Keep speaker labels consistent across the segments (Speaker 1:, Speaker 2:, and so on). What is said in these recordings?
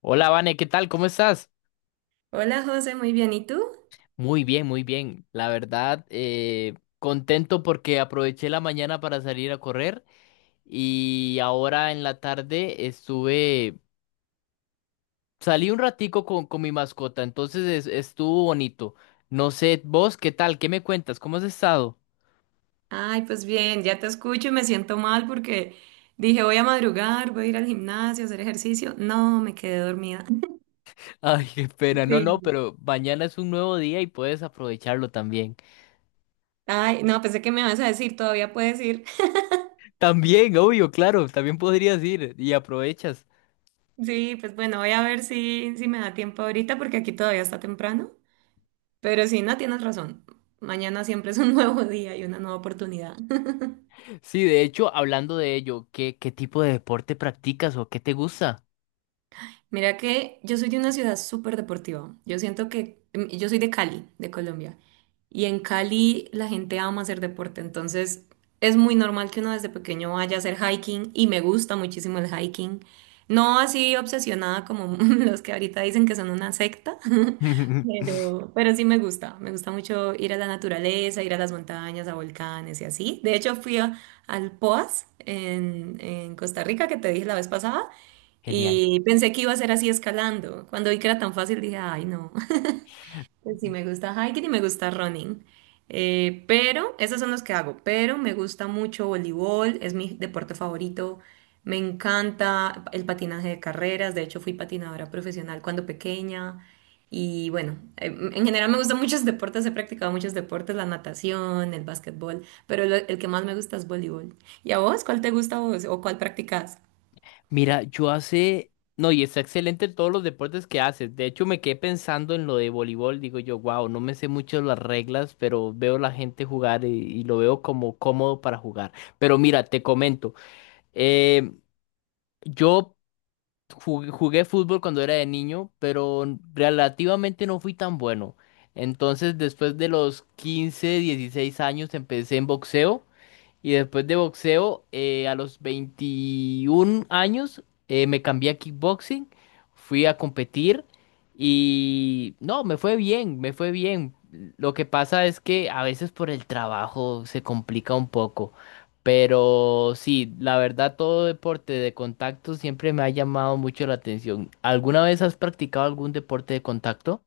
Speaker 1: Hola, Vane, ¿qué tal? ¿Cómo estás?
Speaker 2: Hola José, muy bien. ¿Y tú?
Speaker 1: Muy bien, muy bien. La verdad, contento porque aproveché la mañana para salir a correr y ahora en la tarde salí un ratico con mi mascota, entonces estuvo bonito. No sé, vos, ¿qué tal? ¿Qué me cuentas? ¿Cómo has estado?
Speaker 2: Ay, pues bien, ya te escucho y me siento mal porque dije voy a madrugar, voy a ir al gimnasio, a hacer ejercicio. No, me quedé dormida.
Speaker 1: Ay, qué pena, no, no,
Speaker 2: Sí.
Speaker 1: pero mañana es un nuevo día y puedes aprovecharlo también.
Speaker 2: Ay, no, pensé que me vas a decir, todavía puedes ir.
Speaker 1: También, obvio, claro, también podrías ir y aprovechas.
Speaker 2: Sí, pues bueno, voy a ver si me da tiempo ahorita porque aquí todavía está temprano. Pero sí, no, tienes razón. Mañana siempre es un nuevo día y una nueva oportunidad.
Speaker 1: Sí, de hecho, hablando de ello, ¿qué tipo de deporte practicas o qué te gusta?
Speaker 2: Mira que yo soy de una ciudad súper deportiva. Yo siento que yo soy de Cali, de Colombia. Y en Cali la gente ama hacer deporte, entonces es muy normal que uno desde pequeño vaya a hacer hiking y me gusta muchísimo el hiking. No así obsesionada como los que ahorita dicen que son una secta, pero sí me gusta. Me gusta mucho ir a la naturaleza, ir a las montañas, a volcanes y así. De hecho al Poas en Costa Rica que te dije la vez pasada.
Speaker 1: Genial.
Speaker 2: Y pensé que iba a ser así escalando. Cuando vi que era tan fácil dije, ay, no, pues sí me gusta hiking y me gusta running. Pero esos son los que hago. Pero me gusta mucho voleibol, es mi deporte favorito. Me encanta el patinaje de carreras. De hecho, fui patinadora profesional cuando pequeña. Y bueno, en general me gustan muchos deportes, he practicado muchos deportes, la natación, el básquetbol, el que más me gusta es voleibol. ¿Y a vos? ¿Cuál te gusta a vos o cuál practicas?
Speaker 1: Mira, yo hace... No, y está excelente en todos los deportes que haces. De hecho, me quedé pensando en lo de voleibol. Digo yo, wow, no me sé mucho las reglas, pero veo la gente jugar y lo veo como cómodo para jugar. Pero mira, te comento. eh, yo Jugué fútbol cuando era de niño, pero relativamente no fui tan bueno. Entonces, después de los 15, 16 años, empecé en boxeo. Y después de boxeo, a los 21 años, me cambié a kickboxing, fui a competir y no, me fue bien, me fue bien. Lo que pasa es que a veces por el trabajo se complica un poco, pero sí, la verdad todo deporte de contacto siempre me ha llamado mucho la atención. ¿Alguna vez has practicado algún deporte de contacto?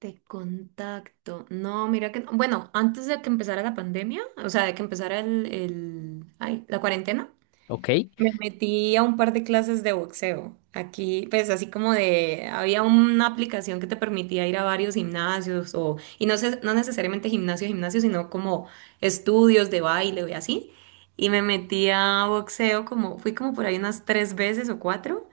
Speaker 2: De contacto. No, mira que no. Bueno, antes de que empezara la pandemia, o sea, de que empezara la cuarentena,
Speaker 1: ¿Ok?
Speaker 2: me metí a un par de clases de boxeo. Aquí, pues así como de, había una aplicación que te permitía ir a varios gimnasios o, y no, sé, no necesariamente gimnasio, gimnasio, sino como estudios de baile y así. Y me metí a boxeo como, fui como por ahí unas tres veces o cuatro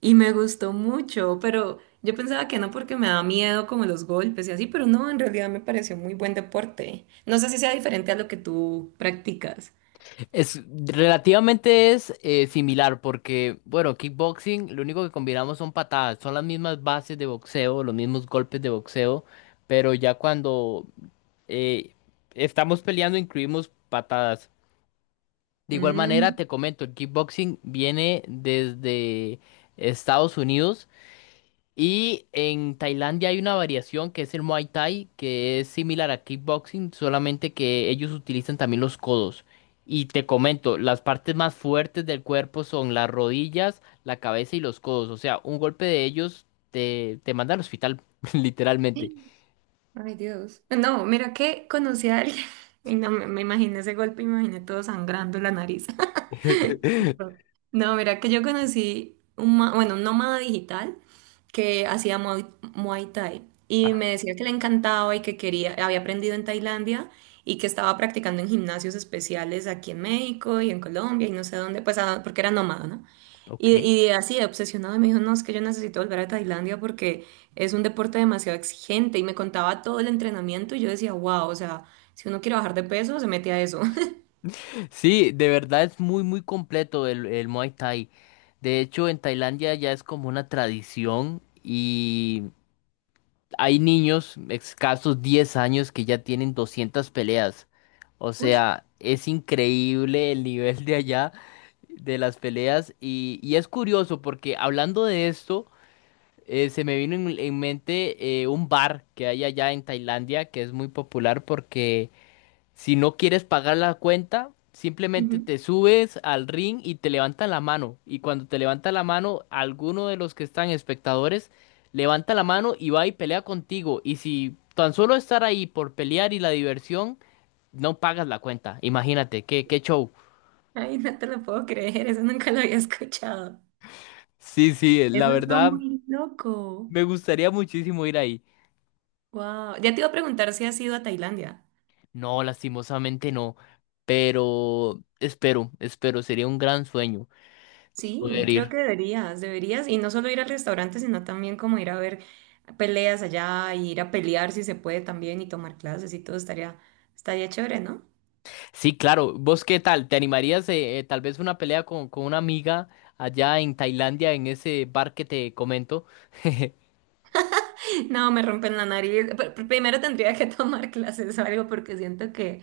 Speaker 2: y me gustó mucho, pero yo pensaba que no porque me da miedo como los golpes y así, pero no, en realidad me pareció muy buen deporte. No sé si sea diferente a lo que tú practicas.
Speaker 1: Es relativamente es similar porque, bueno, kickboxing, lo único que combinamos son patadas, son las mismas bases de boxeo, los mismos golpes de boxeo, pero ya cuando eh, estamos peleando incluimos patadas. De igual manera,
Speaker 2: Mm.
Speaker 1: te comento, el kickboxing viene desde Estados Unidos y en Tailandia hay una variación que es el Muay Thai, que es similar a kickboxing, solamente que ellos utilizan también los codos. Y te comento, las partes más fuertes del cuerpo son las rodillas, la cabeza y los codos. O sea, un golpe de ellos te manda al hospital, literalmente.
Speaker 2: Ay, Dios. No, mira que conocí a alguien y no me imaginé ese golpe, me imaginé todo sangrando la nariz. No, mira que yo conocí bueno, un nómada digital que hacía Muay Thai y
Speaker 1: Ah,
Speaker 2: me decía que le encantaba y que quería, había aprendido en Tailandia y que estaba practicando en gimnasios especiales aquí en México y en Colombia y no sé dónde, pues ah, porque era nómada, ¿no?
Speaker 1: ok.
Speaker 2: Y así, de obsesionado, me dijo, no, es que yo necesito volver a Tailandia porque es un deporte demasiado exigente. Y me contaba todo el entrenamiento y yo decía, wow, o sea, si uno quiere bajar de peso, se mete a eso.
Speaker 1: Sí, de verdad es muy, muy completo el Muay Thai. De hecho, en Tailandia ya es como una tradición y hay niños, escasos 10 años, que ya tienen 200 peleas. O
Speaker 2: Uy.
Speaker 1: sea, es increíble el nivel de allá de las peleas. Y es curioso porque hablando de esto, se me vino en mente un bar que hay allá en Tailandia que es muy popular porque si no quieres pagar la cuenta, simplemente
Speaker 2: Ujú.
Speaker 1: te subes al ring y te levantan la mano. Y cuando te levanta la mano, alguno de los que están espectadores levanta la mano y va y pelea contigo. Y si tan solo estar ahí por pelear y la diversión, no pagas la cuenta. Imagínate, qué show.
Speaker 2: Ay, no te lo puedo creer, eso nunca lo había escuchado.
Speaker 1: Sí, sí, la
Speaker 2: Eso está
Speaker 1: verdad,
Speaker 2: muy loco.
Speaker 1: me gustaría muchísimo ir ahí.
Speaker 2: Wow. Ya te iba a preguntar si has ido a Tailandia.
Speaker 1: No, lastimosamente no. Pero espero, espero, sería un gran sueño
Speaker 2: Sí,
Speaker 1: poder
Speaker 2: creo que
Speaker 1: ir.
Speaker 2: deberías, deberías. Y no solo ir al restaurante, sino también como ir a ver peleas allá, y ir a pelear si se puede también y tomar clases y todo estaría, estaría chévere, ¿no?
Speaker 1: Sí, claro. ¿Vos qué tal? ¿Te animarías tal vez una pelea con una amiga allá en Tailandia, en ese bar que te comento?
Speaker 2: No, me rompen la nariz. Primero tendría que tomar clases o algo porque siento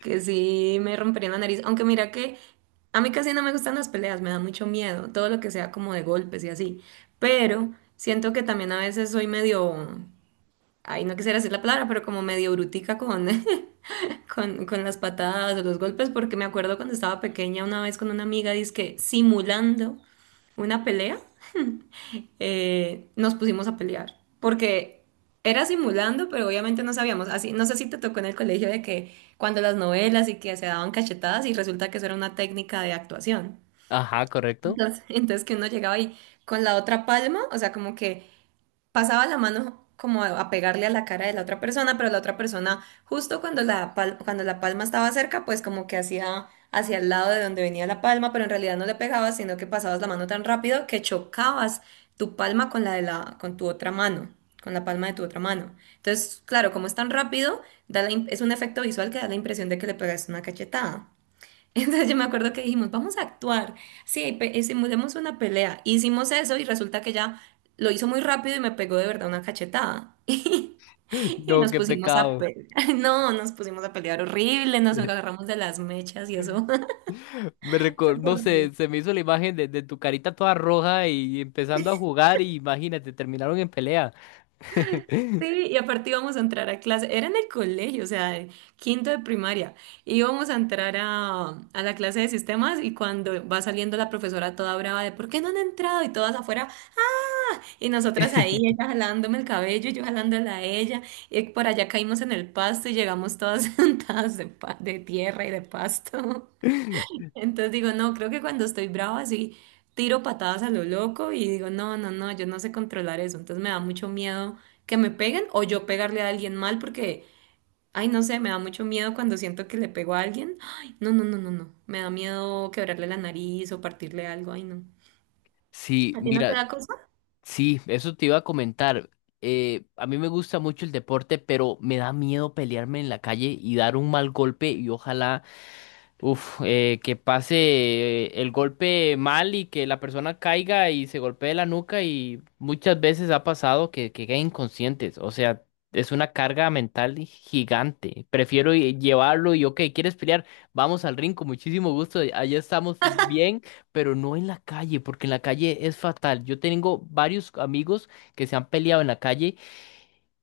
Speaker 2: que sí me rompería la nariz. Aunque mira que a mí casi no me gustan las peleas, me da mucho miedo, todo lo que sea como de golpes y así. Pero siento que también a veces soy medio, ay, no quisiera decir la palabra, pero como medio brutica con las patadas o los golpes, porque me acuerdo cuando estaba pequeña una vez con una amiga, dizque simulando una pelea nos pusimos a pelear. Porque era simulando, pero obviamente no sabíamos. Así, no sé si te tocó en el colegio de que cuando las novelas y que se daban cachetadas y resulta que eso era una técnica de actuación.
Speaker 1: Ajá, correcto.
Speaker 2: Entonces, entonces que uno llegaba ahí con la otra palma, o sea, como que pasaba la mano como a pegarle a la cara de la otra persona, pero la otra persona, justo cuando cuando la palma estaba cerca, pues como que hacía hacia el lado de donde venía la palma, pero en realidad no le pegabas, sino que pasabas la mano tan rápido que chocabas tu palma con tu otra mano, con la palma de tu otra mano. Entonces, claro, como es tan rápido, da es un efecto visual que da la impresión de que le pegaste una cachetada. Entonces yo me acuerdo que dijimos, vamos a actuar. Sí, hicimos demos una pelea. Hicimos eso y resulta que ya lo hizo muy rápido y me pegó de verdad una cachetada. Y
Speaker 1: No,
Speaker 2: nos
Speaker 1: qué
Speaker 2: pusimos a
Speaker 1: pecado.
Speaker 2: pelear. No, nos pusimos a pelear horrible, nos agarramos de las mechas y eso. Eso fue
Speaker 1: No sé,
Speaker 2: horrible.
Speaker 1: se me hizo la imagen de tu carita toda roja y empezando a jugar y imagínate, terminaron en pelea.
Speaker 2: Sí, y aparte íbamos a entrar a clase, era en el colegio, o sea, en quinto de primaria, íbamos a entrar a la clase de sistemas y cuando va saliendo la profesora toda brava de ¿por qué no han entrado? Y todas afuera, ¡ah! Y nosotras ahí, ella jalándome el cabello y yo jalándola a ella, y por allá caímos en el pasto y llegamos todas sentadas de tierra y de pasto. Entonces digo, no, creo que cuando estoy brava sí tiro patadas a lo loco y digo, no, no, no, yo no sé controlar eso. Entonces me da mucho miedo que me peguen o yo pegarle a alguien mal porque, ay, no sé, me da mucho miedo cuando siento que le pego a alguien. Ay, no, no, no, no, no. Me da miedo quebrarle la nariz o partirle algo. Ay, no.
Speaker 1: Sí,
Speaker 2: ¿A ti no te
Speaker 1: mira,
Speaker 2: da cosa?
Speaker 1: sí, eso te iba a comentar. A mí me gusta mucho el deporte, pero me da miedo pelearme en la calle y dar un mal golpe y ojalá... Uf, que pase el golpe mal y que la persona caiga y se golpee la nuca y muchas veces ha pasado que queden inconscientes. O sea, es una carga mental gigante. Prefiero llevarlo y, ok, ¿quieres pelear? Vamos al ring con muchísimo gusto. Allá estamos bien, pero no en la calle, porque en la calle es fatal. Yo tengo varios amigos que se han peleado en la calle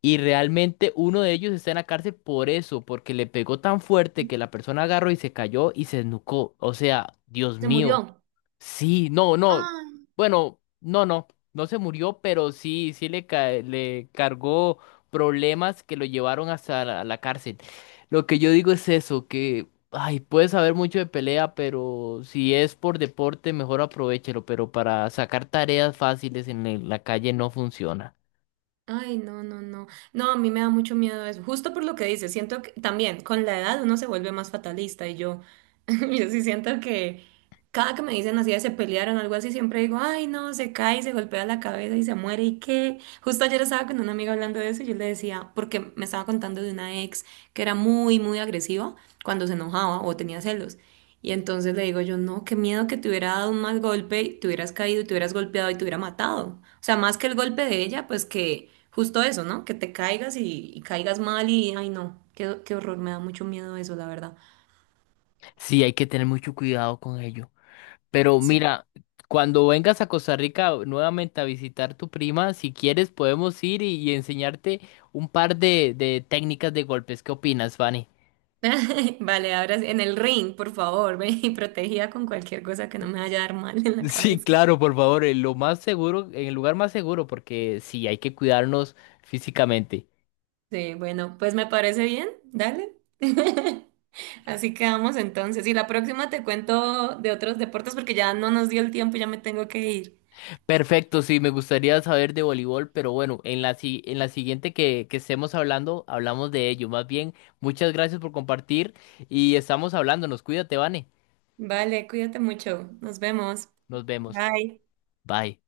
Speaker 1: y realmente uno de ellos está en la cárcel por eso, porque le pegó tan fuerte que la persona agarró y se cayó y se desnucó. O sea, Dios
Speaker 2: Se
Speaker 1: mío.
Speaker 2: murió.
Speaker 1: Sí, no, no.
Speaker 2: Ay.
Speaker 1: Bueno, no, no. No se murió, pero sí, sí le cargó problemas que lo llevaron hasta la cárcel. Lo que yo digo es eso, que, ay, puedes saber mucho de pelea, pero si es por deporte, mejor aprovéchelo, pero para sacar tareas fáciles en la calle no funciona.
Speaker 2: Ay, no, no, no. No, a mí me da mucho miedo eso. Justo por lo que dices, siento que también con la edad uno se vuelve más fatalista y yo, yo sí siento que cada que me dicen así de se pelearon o algo así, siempre digo, ay, no, se cae, y se golpea la cabeza y se muere y qué. Justo ayer estaba con una amiga hablando de eso y yo le decía, porque me estaba contando de una ex que era muy, muy agresiva cuando se enojaba o tenía celos. Y entonces le digo yo, no, qué miedo que te hubiera dado un mal golpe, y te hubieras caído y te hubieras golpeado y te hubiera matado. O sea, más que el golpe de ella, pues que justo eso, ¿no? Que te caigas y caigas mal y, ay no, qué, qué horror, me da mucho miedo eso, la verdad.
Speaker 1: Sí, hay que tener mucho cuidado con ello. Pero
Speaker 2: Sí.
Speaker 1: mira, cuando vengas a Costa Rica nuevamente a visitar tu prima, si quieres podemos ir y enseñarte un par de técnicas de golpes. ¿Qué opinas, Fanny?
Speaker 2: Vale, ahora sí, en el ring, por favor, ven y protegida con cualquier cosa que no me vaya a dar mal en la
Speaker 1: Sí,
Speaker 2: cabeza.
Speaker 1: claro, por favor, en lo más seguro, en el lugar más seguro, porque sí, hay que cuidarnos físicamente.
Speaker 2: Sí, bueno, pues me parece bien, dale. Así quedamos entonces. Y la próxima te cuento de otros deportes porque ya no nos dio el tiempo, ya me tengo que ir.
Speaker 1: Perfecto, sí, me gustaría saber de voleibol, pero bueno, en la, si- en la siguiente que estemos hablando, hablamos de ello. Más bien, muchas gracias por compartir y estamos hablándonos. Cuídate, Vane.
Speaker 2: Vale, cuídate mucho. Nos vemos.
Speaker 1: Nos vemos.
Speaker 2: Bye.
Speaker 1: Bye.